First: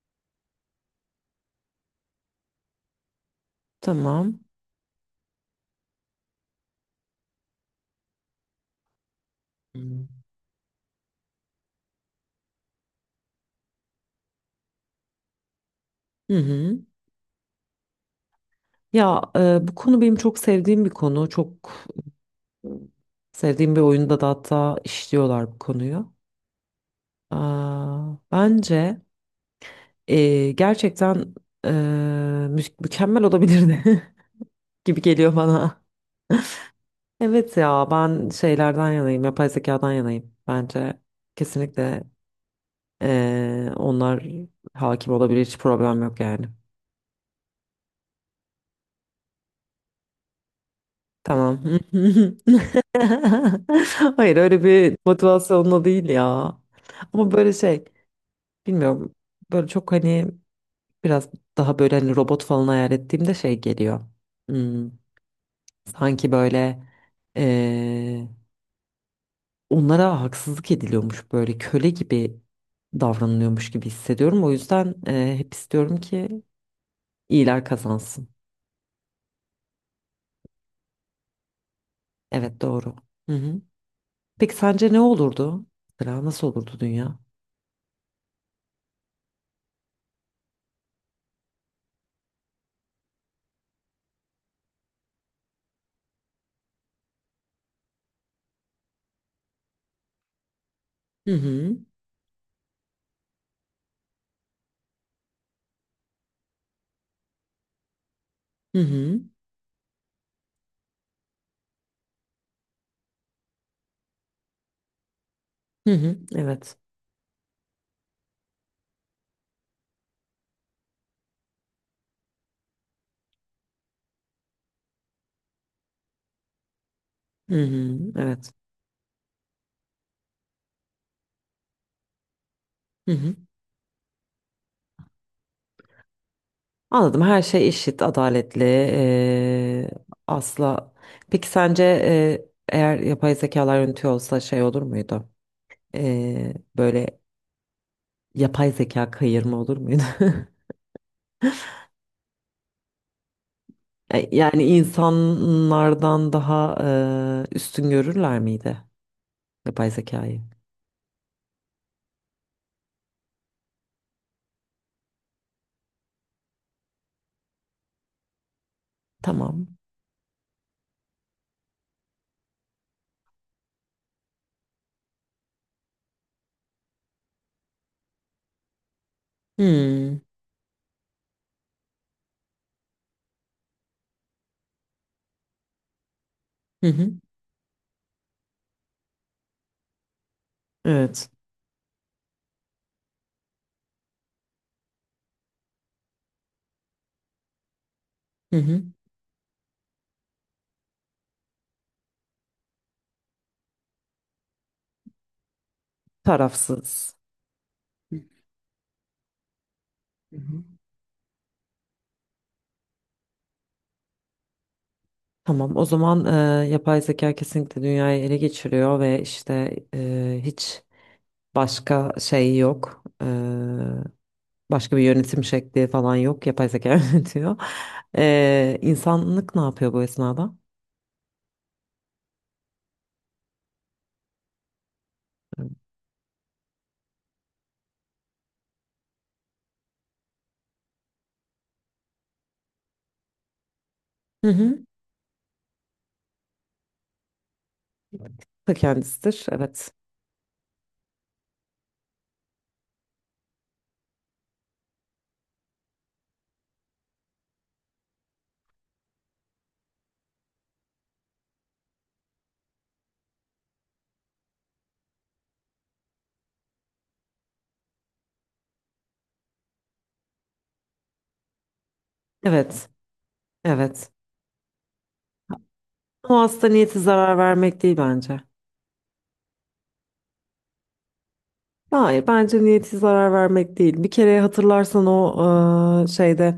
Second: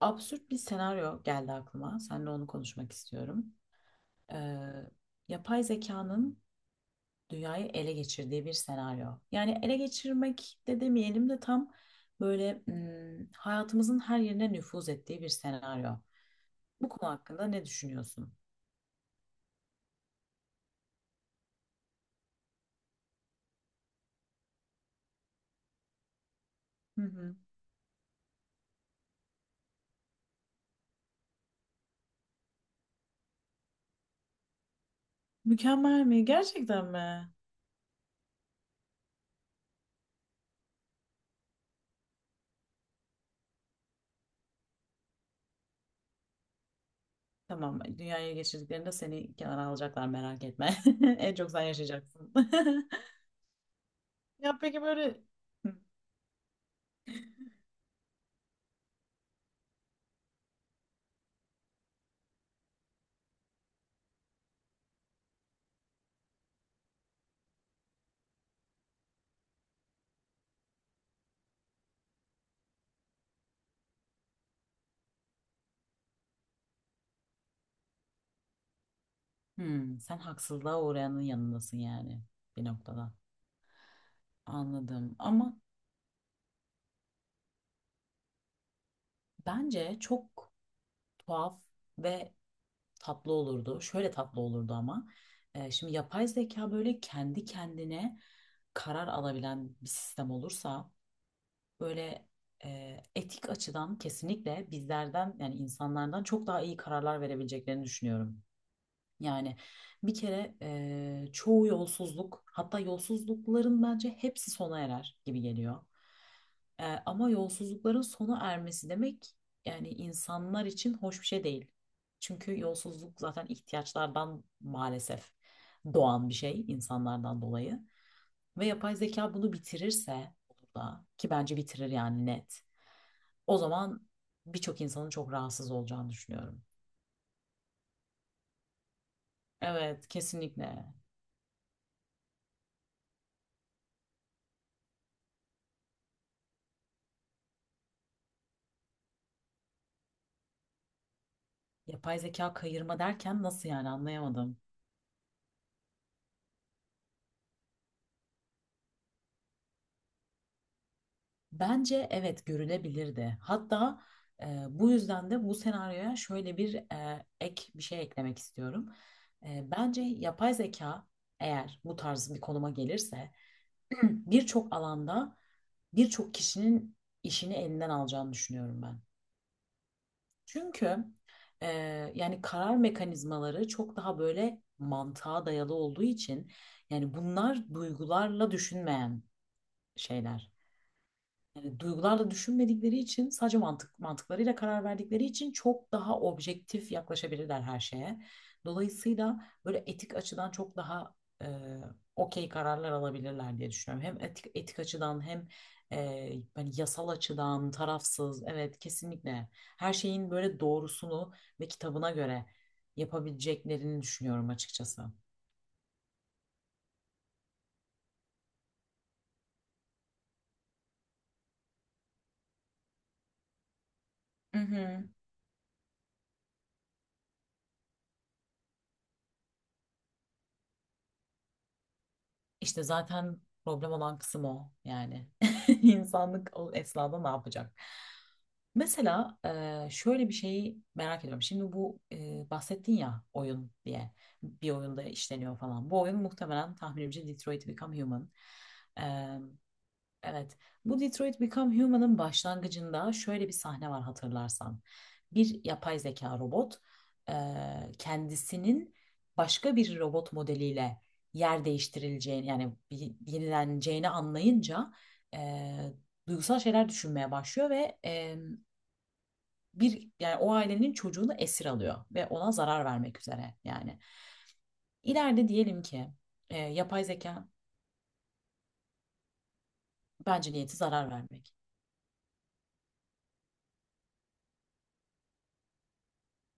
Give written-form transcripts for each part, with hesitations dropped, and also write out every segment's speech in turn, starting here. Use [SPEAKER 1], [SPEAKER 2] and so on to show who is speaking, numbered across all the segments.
[SPEAKER 1] Absürt bir senaryo geldi aklıma. Seninle onu konuşmak istiyorum.
[SPEAKER 2] Tamam.
[SPEAKER 1] Ee, yapay zekanın dünyayı ele geçirdiği bir senaryo. Yani ele
[SPEAKER 2] Hmm.
[SPEAKER 1] geçirmek de demeyelim de tam böyle hayatımızın her yerine nüfuz ettiği bir senaryo.
[SPEAKER 2] Hı hı.
[SPEAKER 1] Bu konu hakkında ne düşünüyorsun?
[SPEAKER 2] Ya bu konu benim çok sevdiğim bir konu. Çok e, sevdiğim bir oyunda da hatta işliyorlar bu konuyu.
[SPEAKER 1] Hı hı.
[SPEAKER 2] Aa, bence gerçekten e, mükemmel olabilirdi gibi geliyor bana.
[SPEAKER 1] Mükemmel mi? Gerçekten mi?
[SPEAKER 2] Evet ya ben şeylerden yanayım, yapay zekadan yanayım. Bence kesinlikle, onlar hakim olabilir, hiç problem yok yani.
[SPEAKER 1] Tamam, dünyaya geçirdiklerinde seni kenara alacaklar merak etme. En çok
[SPEAKER 2] Tamam.
[SPEAKER 1] sen yaşayacaksın.
[SPEAKER 2] Hayır,
[SPEAKER 1] Ya
[SPEAKER 2] öyle
[SPEAKER 1] peki
[SPEAKER 2] bir
[SPEAKER 1] böyle. Hı.
[SPEAKER 2] motivasyonla değil ya. Ama böyle şey, bilmiyorum, böyle çok hani biraz daha böyle hani robot falan hayal ettiğimde şey geliyor. Hmm, sanki böyle eee, onlara haksızlık ediliyormuş, böyle köle gibi davranılıyormuş gibi hissediyorum. O yüzden hep istiyorum ki iyiler kazansın.
[SPEAKER 1] Hmm, sen haksızlığa uğrayanın yanındasın yani
[SPEAKER 2] Evet,
[SPEAKER 1] bir
[SPEAKER 2] doğru.
[SPEAKER 1] noktada.
[SPEAKER 2] Hı hı. Peki sence ne
[SPEAKER 1] Anladım. Ama
[SPEAKER 2] olurdu? Mesela nasıl olurdu dünya?
[SPEAKER 1] bence çok tuhaf ve tatlı olurdu. Şöyle tatlı olurdu ama. Şimdi yapay zeka böyle kendi kendine karar alabilen bir sistem olursa
[SPEAKER 2] Hı hı.
[SPEAKER 1] böyle etik açıdan kesinlikle bizlerden yani insanlardan çok daha iyi kararlar verebileceklerini düşünüyorum.
[SPEAKER 2] Hı hı.
[SPEAKER 1] Yani bir kere çoğu yolsuzluk hatta yolsuzlukların bence hepsi sona erer gibi geliyor.
[SPEAKER 2] Hı hı. Evet.
[SPEAKER 1] Ama yolsuzlukların sona ermesi demek yani insanlar için hoş bir şey değil. Çünkü yolsuzluk zaten ihtiyaçlardan maalesef doğan bir şey insanlardan
[SPEAKER 2] Hı
[SPEAKER 1] dolayı.
[SPEAKER 2] hı, evet.
[SPEAKER 1] Ve yapay zeka bunu bitirirse olur da ki bence bitirir yani net.
[SPEAKER 2] Hı hı.
[SPEAKER 1] O zaman birçok insanın çok rahatsız olacağını düşünüyorum.
[SPEAKER 2] Anladım. Her şey eşit, adaletli.
[SPEAKER 1] Evet kesinlikle.
[SPEAKER 2] Asla. Peki sence, eğer yapay zekalar yönetiyor olsa şey olur muydu? Böyle yapay zeka kayırma olur muydu?
[SPEAKER 1] Yapay zeka kayırma derken nasıl yani anlayamadım.
[SPEAKER 2] Yani insanlardan daha üstün görürler miydi yapay zekayı?
[SPEAKER 1] Bence evet görülebilirdi. Hatta bu yüzden de bu senaryoya şöyle bir ek bir şey eklemek istiyorum.
[SPEAKER 2] Tamam.
[SPEAKER 1] Bence yapay zeka eğer bu tarz bir konuma gelirse birçok alanda birçok kişinin işini elinden alacağını düşünüyorum ben.
[SPEAKER 2] Hmm.
[SPEAKER 1] Çünkü e, yani karar mekanizmaları çok daha böyle mantığa dayalı olduğu için
[SPEAKER 2] Hı hı.
[SPEAKER 1] yani bunlar duygularla düşünmeyen şeyler.
[SPEAKER 2] Evet.
[SPEAKER 1] Yani duygularla düşünmedikleri için sadece mantık mantıklarıyla karar verdikleri için çok daha objektif yaklaşabilirler her şeye.
[SPEAKER 2] Hı hı.
[SPEAKER 1] Dolayısıyla böyle etik açıdan çok daha e, okey kararlar alabilirler diye düşünüyorum. Hem etik, etik açıdan hem hani yasal
[SPEAKER 2] Tarafsız.
[SPEAKER 1] açıdan tarafsız. Evet kesinlikle her şeyin böyle doğrusunu ve kitabına göre yapabileceklerini düşünüyorum açıkçası.
[SPEAKER 2] Tamam, o zaman yapay zeka kesinlikle dünyayı ele geçiriyor ve işte hiç başka şey yok. Başka bir
[SPEAKER 1] Mhm.
[SPEAKER 2] yönetim şekli falan yok. Yapay zeka yönetiyor. İnsanlık ne yapıyor bu esnada?
[SPEAKER 1] İşte zaten problem olan kısım o yani. İnsanlık o esnada ne yapacak? Mesela şöyle bir şeyi merak ediyorum. Şimdi bu bahsettin ya oyun diye
[SPEAKER 2] Hı
[SPEAKER 1] bir
[SPEAKER 2] hı.
[SPEAKER 1] oyunda işleniyor falan. Bu oyun muhtemelen tahminimce Detroit Become Human.
[SPEAKER 2] Ta kendisidir. Evet.
[SPEAKER 1] Evet. Bu Detroit Become Human'ın başlangıcında şöyle bir sahne var hatırlarsan. Bir yapay zeka robot kendisinin başka bir robot modeliyle yer değiştirileceğini yani yenileneceğini anlayınca eee, duygusal şeyler düşünmeye başlıyor ve bir yani o ailenin çocuğunu esir alıyor ve ona zarar
[SPEAKER 2] Evet.
[SPEAKER 1] vermek üzere yani.
[SPEAKER 2] Evet.
[SPEAKER 1] İleride diyelim ki
[SPEAKER 2] Ama aslında niyeti
[SPEAKER 1] yapay
[SPEAKER 2] zarar
[SPEAKER 1] zeka
[SPEAKER 2] vermek değil bence.
[SPEAKER 1] bence niyeti zarar vermek.
[SPEAKER 2] Hayır, bence niyeti zarar vermek değil. Bir kere hatırlarsan o şeyde,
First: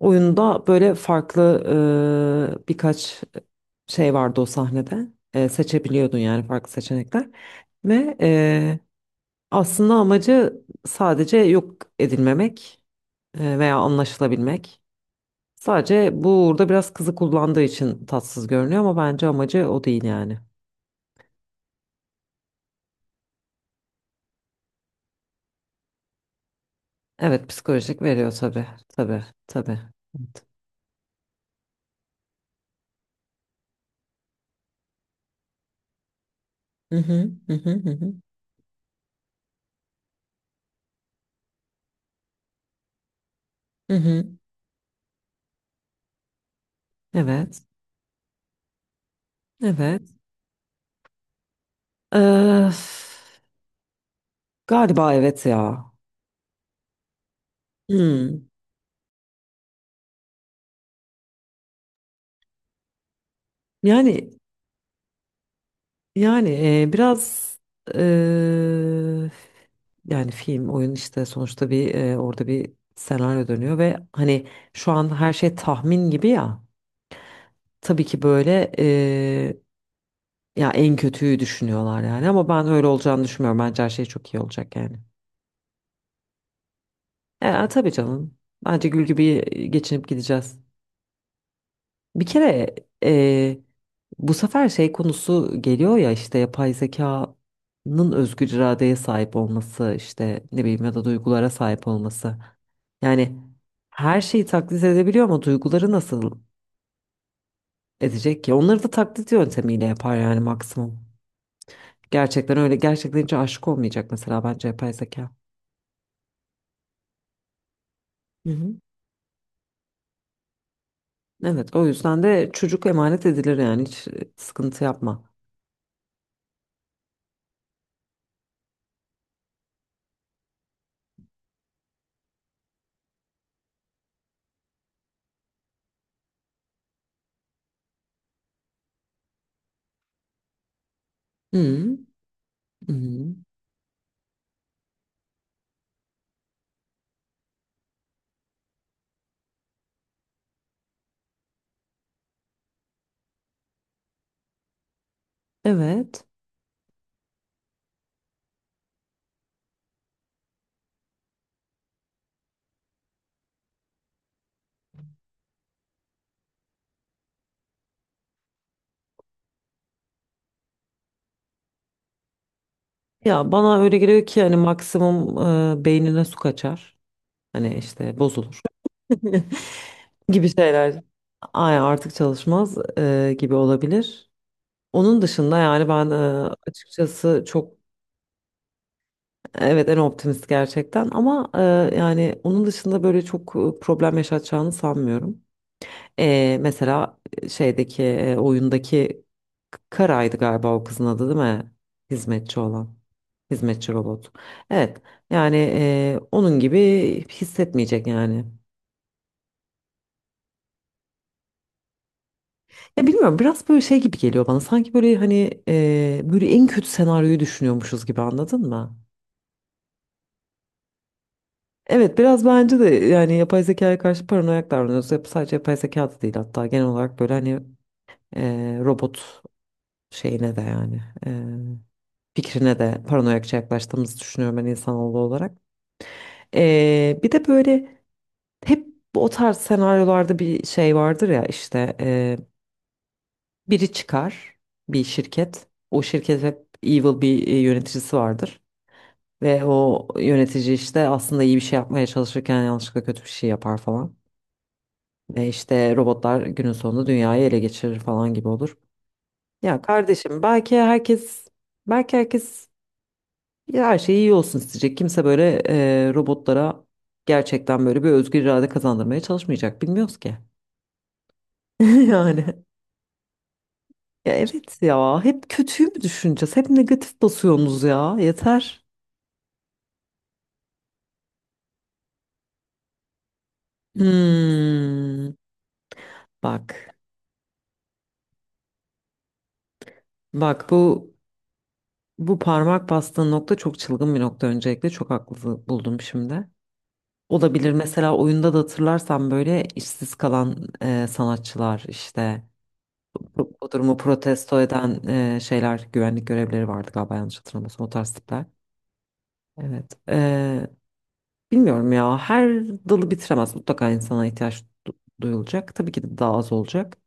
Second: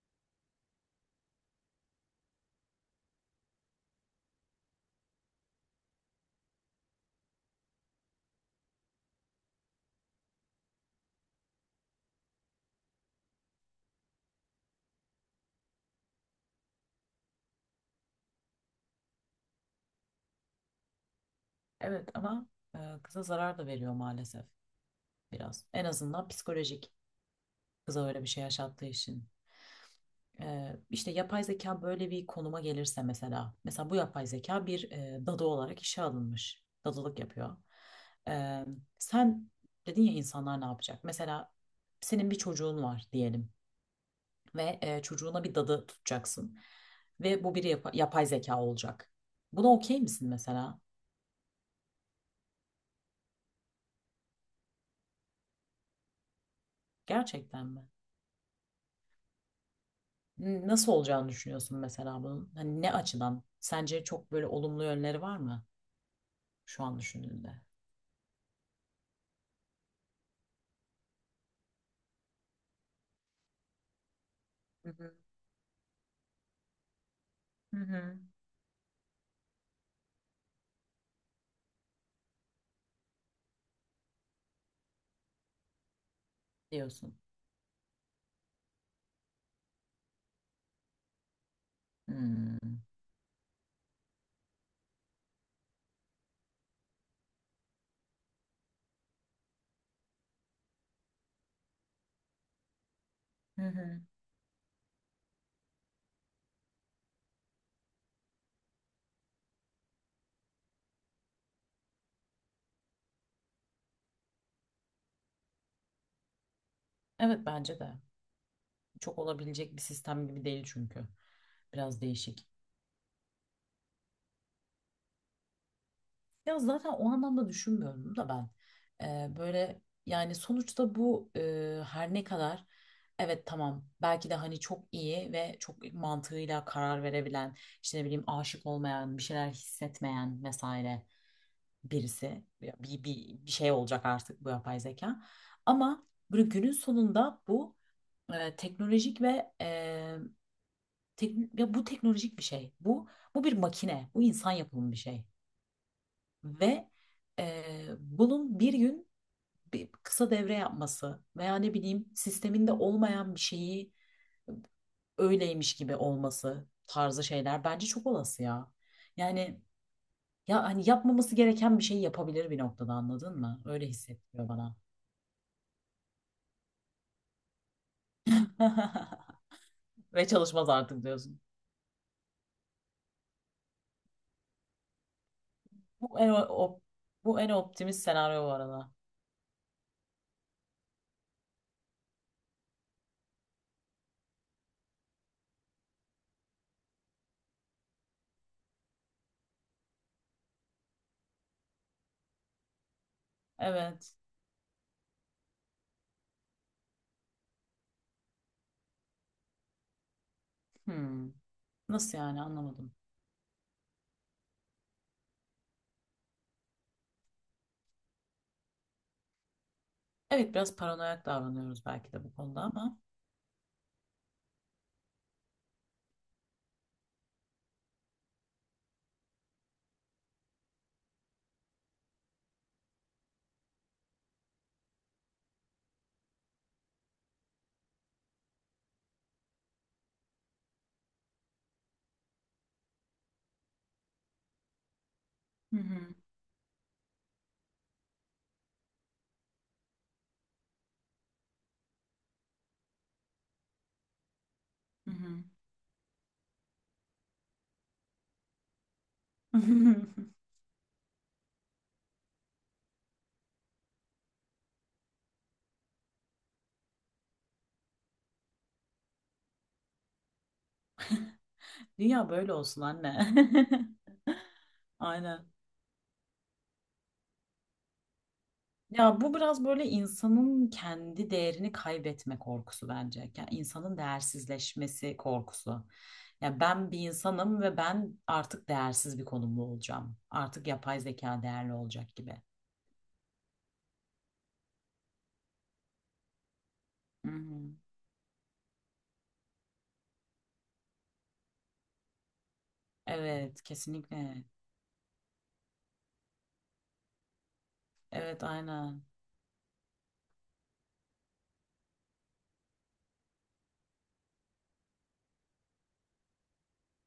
[SPEAKER 2] oyunda böyle farklı birkaç şey vardı o sahnede. Seçebiliyordun yani farklı seçenekler. Ve aslında amacı sadece yok edilmemek, veya anlaşılabilmek. Sadece bu, burada biraz kızı kullandığı için tatsız görünüyor ama bence amacı o değil yani.
[SPEAKER 1] Evet ama kıza zarar da veriyor maalesef biraz. En azından psikolojik
[SPEAKER 2] Evet, psikolojik
[SPEAKER 1] kıza öyle bir
[SPEAKER 2] veriyor
[SPEAKER 1] şey
[SPEAKER 2] tabii.
[SPEAKER 1] yaşattığı
[SPEAKER 2] Tabii
[SPEAKER 1] için.
[SPEAKER 2] tabii. Evet.
[SPEAKER 1] İşte yapay zeka böyle bir konuma gelirse mesela. Mesela bu yapay zeka bir dadı olarak işe alınmış.
[SPEAKER 2] Hı
[SPEAKER 1] Dadılık
[SPEAKER 2] hı hı
[SPEAKER 1] yapıyor.
[SPEAKER 2] hı hı hı.
[SPEAKER 1] E, Sen dedin ya insanlar ne yapacak? Mesela senin bir çocuğun var diyelim
[SPEAKER 2] Hı hı.
[SPEAKER 1] ve çocuğuna bir dadı tutacaksın. Ve bu
[SPEAKER 2] Evet.
[SPEAKER 1] bir yapay zeka olacak. Buna
[SPEAKER 2] Evet.
[SPEAKER 1] okey misin mesela?
[SPEAKER 2] Öf. Galiba evet ya.
[SPEAKER 1] Gerçekten mi?
[SPEAKER 2] Hmm.
[SPEAKER 1] Nasıl olacağını düşünüyorsun mesela bunun? Hani ne açıdan? Sence çok
[SPEAKER 2] Yani,
[SPEAKER 1] böyle olumlu yönleri var mı
[SPEAKER 2] yani,
[SPEAKER 1] şu an
[SPEAKER 2] biraz,
[SPEAKER 1] düşündüğünde?
[SPEAKER 2] e, yani film, oyun işte sonuçta bir, orada bir senaryo dönüyor ve hani
[SPEAKER 1] Hı
[SPEAKER 2] şu an
[SPEAKER 1] hı.
[SPEAKER 2] her şey tahmin gibi ya.
[SPEAKER 1] Hı
[SPEAKER 2] Tabii
[SPEAKER 1] hı.
[SPEAKER 2] ki böyle, ya en kötüyü düşünüyorlar yani ama ben öyle olacağını düşünmüyorum. Bence her şey çok iyi olacak yani.
[SPEAKER 1] Diyorsun.
[SPEAKER 2] Tabii canım. Bence gül gibi geçinip gideceğiz. Bir
[SPEAKER 1] Hmm.
[SPEAKER 2] kere e, bu sefer şey konusu geliyor ya, işte yapay zekanın özgür iradeye sahip olması, işte ne bileyim ya da duygulara sahip olması. Yani
[SPEAKER 1] Hı hı.
[SPEAKER 2] her şeyi taklit edebiliyor ama duyguları nasıl edecek ki? Onları da taklit yöntemiyle yapar yani maksimum. Gerçekten öyle, gerçekten hiç aşık olmayacak mesela bence yapay zeka.
[SPEAKER 1] Evet bence de.
[SPEAKER 2] Hı hı.
[SPEAKER 1] Çok olabilecek bir sistem gibi değil çünkü.
[SPEAKER 2] Evet, o
[SPEAKER 1] Biraz
[SPEAKER 2] yüzden
[SPEAKER 1] değişik.
[SPEAKER 2] de çocuk emanet edilir yani, hiç sıkıntı yapma.
[SPEAKER 1] Ya zaten o anlamda düşünmüyorum da ben. Böyle yani sonuçta bu her ne kadar evet tamam belki de hani çok iyi ve çok mantığıyla karar verebilen işte ne bileyim aşık olmayan bir şeyler hissetmeyen vesaire
[SPEAKER 2] Hı
[SPEAKER 1] birisi. Ya
[SPEAKER 2] hı.
[SPEAKER 1] Bir şey olacak artık bu yapay zeka. Ama böyle günün sonunda bu teknolojik ve ya bu teknolojik bir şey. Bu bir makine. Bu insan yapımı bir şey.
[SPEAKER 2] Evet.
[SPEAKER 1] Ve e, bunun bir gün bir kısa devre yapması veya ne bileyim sisteminde olmayan bir şeyi öyleymiş gibi olması tarzı şeyler bence çok olası ya. Yani ya hani yapmaması gereken bir şey yapabilir bir noktada anladın
[SPEAKER 2] Ya
[SPEAKER 1] mı?
[SPEAKER 2] bana
[SPEAKER 1] Öyle
[SPEAKER 2] öyle geliyor ki
[SPEAKER 1] hissettiriyor
[SPEAKER 2] hani
[SPEAKER 1] bana.
[SPEAKER 2] maksimum beynine su kaçar. Hani işte bozulur
[SPEAKER 1] Ve
[SPEAKER 2] gibi
[SPEAKER 1] çalışmaz
[SPEAKER 2] şeyler.
[SPEAKER 1] artık diyorsun.
[SPEAKER 2] Ay, artık çalışmaz gibi olabilir. Onun dışında yani ben,
[SPEAKER 1] Bu en, op- Bu
[SPEAKER 2] açıkçası
[SPEAKER 1] en
[SPEAKER 2] çok,
[SPEAKER 1] optimist senaryo bu arada.
[SPEAKER 2] evet, en optimist gerçekten ama yani onun dışında böyle çok problem yaşatacağını sanmıyorum. Mesela şeydeki, oyundaki Kara'ydı galiba o kızın adı, değil mi? Hizmetçi olan. Hizmetçi
[SPEAKER 1] Evet.
[SPEAKER 2] robot. Evet. Yani onun gibi hissetmeyecek yani.
[SPEAKER 1] Hmm. Nasıl yani anlamadım.
[SPEAKER 2] Ya bilmiyorum, biraz böyle şey gibi geliyor bana. Sanki böyle hani, böyle en kötü senaryoyu düşünüyormuşuz gibi, anladın mı?
[SPEAKER 1] Evet biraz paranoyak davranıyoruz belki
[SPEAKER 2] Evet,
[SPEAKER 1] de bu
[SPEAKER 2] biraz
[SPEAKER 1] konuda
[SPEAKER 2] bence de,
[SPEAKER 1] ama.
[SPEAKER 2] yani yapay zekaya karşı paranoyak davranıyoruz. Sadece yapay zeka da değil, hatta genel olarak böyle hani robot şeyine de yani, fikrine de paranoyakça yaklaştığımızı düşünüyorum ben insanoğlu olarak. Bir de böyle hep o tarz senaryolarda bir şey vardır ya, işte biri çıkar, bir şirket.
[SPEAKER 1] Hı
[SPEAKER 2] O
[SPEAKER 1] hı,
[SPEAKER 2] şirket hep evil bir, yöneticisi vardır. Ve o yönetici işte aslında iyi bir şey yapmaya çalışırken yanlışlıkla kötü bir şey yapar falan.
[SPEAKER 1] hı hı.
[SPEAKER 2] Ve işte robotlar günün sonunda dünyayı ele geçirir falan gibi olur. Ya kardeşim, belki herkes, belki herkes, ya her şey iyi olsun isteyecek. Kimse böyle robotlara gerçekten böyle bir özgür irade kazandırmaya çalışmayacak. Bilmiyoruz ki.
[SPEAKER 1] Dünya böyle
[SPEAKER 2] Yani.
[SPEAKER 1] olsun anne.
[SPEAKER 2] Ya evet ya.
[SPEAKER 1] Aynen.
[SPEAKER 2] Hep kötüyü mü düşüneceğiz? Hep negatif basıyorsunuz ya. Yeter.
[SPEAKER 1] Ya bu biraz böyle insanın kendi değerini kaybetme korkusu bence. Yani insanın değersizleşmesi
[SPEAKER 2] Hmm.
[SPEAKER 1] korkusu. Ya ben
[SPEAKER 2] Bak.
[SPEAKER 1] bir insanım ve ben artık değersiz bir konumda olacağım. Artık
[SPEAKER 2] Bak,
[SPEAKER 1] yapay
[SPEAKER 2] bu,
[SPEAKER 1] zeka değerli olacak
[SPEAKER 2] bu
[SPEAKER 1] gibi.
[SPEAKER 2] parmak bastığın nokta çok çılgın bir nokta öncelikle. Çok haklı buldum şimdi.
[SPEAKER 1] Hı
[SPEAKER 2] Olabilir,
[SPEAKER 1] hı.
[SPEAKER 2] mesela oyunda da hatırlarsan böyle işsiz kalan sanatçılar, işte bu,
[SPEAKER 1] Evet,
[SPEAKER 2] bu durumu
[SPEAKER 1] kesinlikle.
[SPEAKER 2] protesto eden şeyler, güvenlik görevlileri vardı galiba, yanlış hatırlamıyorsam o tarz
[SPEAKER 1] Evet,
[SPEAKER 2] tipler.
[SPEAKER 1] aynen.
[SPEAKER 2] Evet. Bilmiyorum ya, her dalı bitiremez. Mutlaka insana ihtiyaç duyulacak. Tabii ki de daha az olacak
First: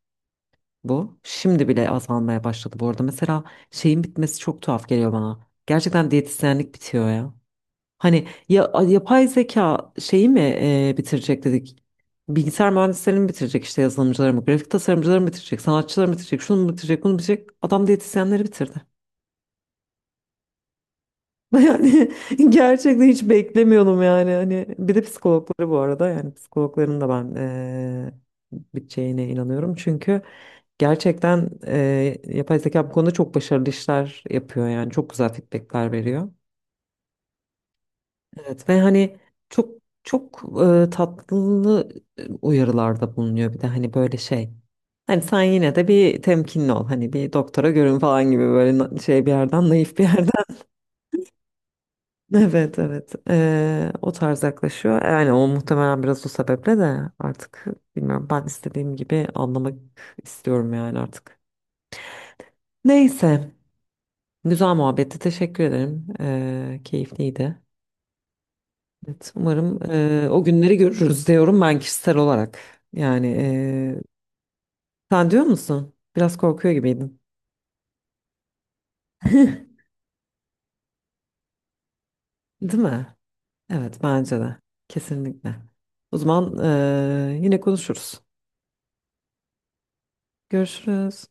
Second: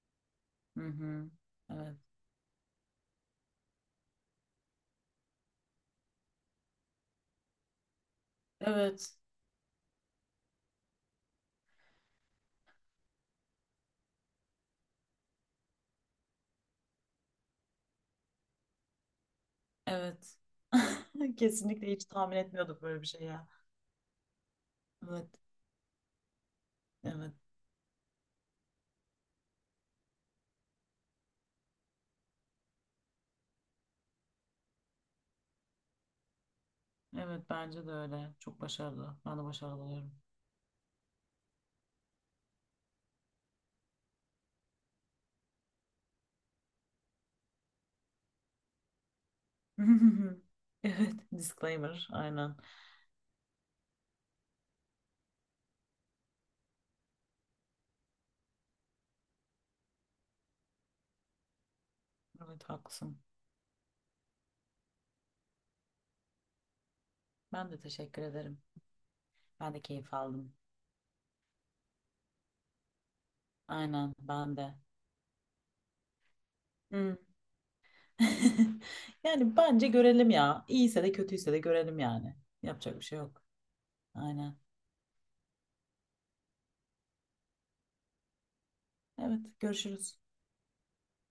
[SPEAKER 1] Hı
[SPEAKER 2] bu.
[SPEAKER 1] hı.
[SPEAKER 2] Şimdi bile
[SPEAKER 1] Evet.
[SPEAKER 2] azalmaya başladı bu arada. Mesela şeyin bitmesi çok tuhaf geliyor bana. Gerçekten diyetisyenlik bitiyor ya. Hani ya,
[SPEAKER 1] Evet,
[SPEAKER 2] yapay zeka şeyi mi bitirecek dedik. Bilgisayar mühendislerini mi bitirecek, işte yazılımcıları mı, grafik tasarımcıları mı bitirecek, sanatçıları mı bitirecek, şunu mu bitirecek, bunu mu bitirecek. Adam diyetisyenleri bitirdi.
[SPEAKER 1] evet. Kesinlikle hiç
[SPEAKER 2] Yani
[SPEAKER 1] tahmin etmiyorduk böyle
[SPEAKER 2] gerçekten
[SPEAKER 1] bir şey
[SPEAKER 2] hiç
[SPEAKER 1] ya.
[SPEAKER 2] beklemiyordum yani. Hani bir de
[SPEAKER 1] Evet,
[SPEAKER 2] psikologları bu arada, yani psikologların da
[SPEAKER 1] evet.
[SPEAKER 2] ben biteceğine inanıyorum. Çünkü gerçekten yapay zeka bu konuda çok başarılı işler yapıyor, yani çok güzel feedbackler veriyor.
[SPEAKER 1] Evet, bence de öyle. Çok
[SPEAKER 2] Evet ve
[SPEAKER 1] başarılı.
[SPEAKER 2] hani
[SPEAKER 1] Ben de
[SPEAKER 2] çok,
[SPEAKER 1] başarılı oluyorum.
[SPEAKER 2] çok tatlı uyarılarda bulunuyor, bir de hani böyle şey. Hani sen yine de bir temkinli ol. Hani bir doktora görün falan gibi böyle, şey bir yerden, naif bir yerden.
[SPEAKER 1] Evet, disclaimer, aynen.
[SPEAKER 2] Evet evet. O tarz yaklaşıyor. Yani o muhtemelen biraz o sebeple de artık bilmiyorum, ben istediğim gibi anlamak istiyorum yani artık.
[SPEAKER 1] Evet, haklısın.
[SPEAKER 2] Neyse. Güzel muhabbetti. Teşekkür ederim. Keyifliydi.
[SPEAKER 1] Ben de teşekkür ederim.
[SPEAKER 2] Evet,
[SPEAKER 1] Ben
[SPEAKER 2] umarım
[SPEAKER 1] de keyif
[SPEAKER 2] o
[SPEAKER 1] aldım.
[SPEAKER 2] günleri görürüz diyorum ben kişisel olarak. Yani
[SPEAKER 1] Aynen, ben de.
[SPEAKER 2] sen diyor musun? Biraz korkuyor
[SPEAKER 1] Hmm.
[SPEAKER 2] gibiydin.
[SPEAKER 1] Yani bence görelim ya. İyiyse de kötüyse de görelim yani.
[SPEAKER 2] Değil
[SPEAKER 1] Yapacak bir
[SPEAKER 2] mi?
[SPEAKER 1] şey yok.
[SPEAKER 2] Evet, bence de.
[SPEAKER 1] Aynen.
[SPEAKER 2] Kesinlikle. O zaman yine konuşuruz.
[SPEAKER 1] Evet, görüşürüz.
[SPEAKER 2] Görüşürüz.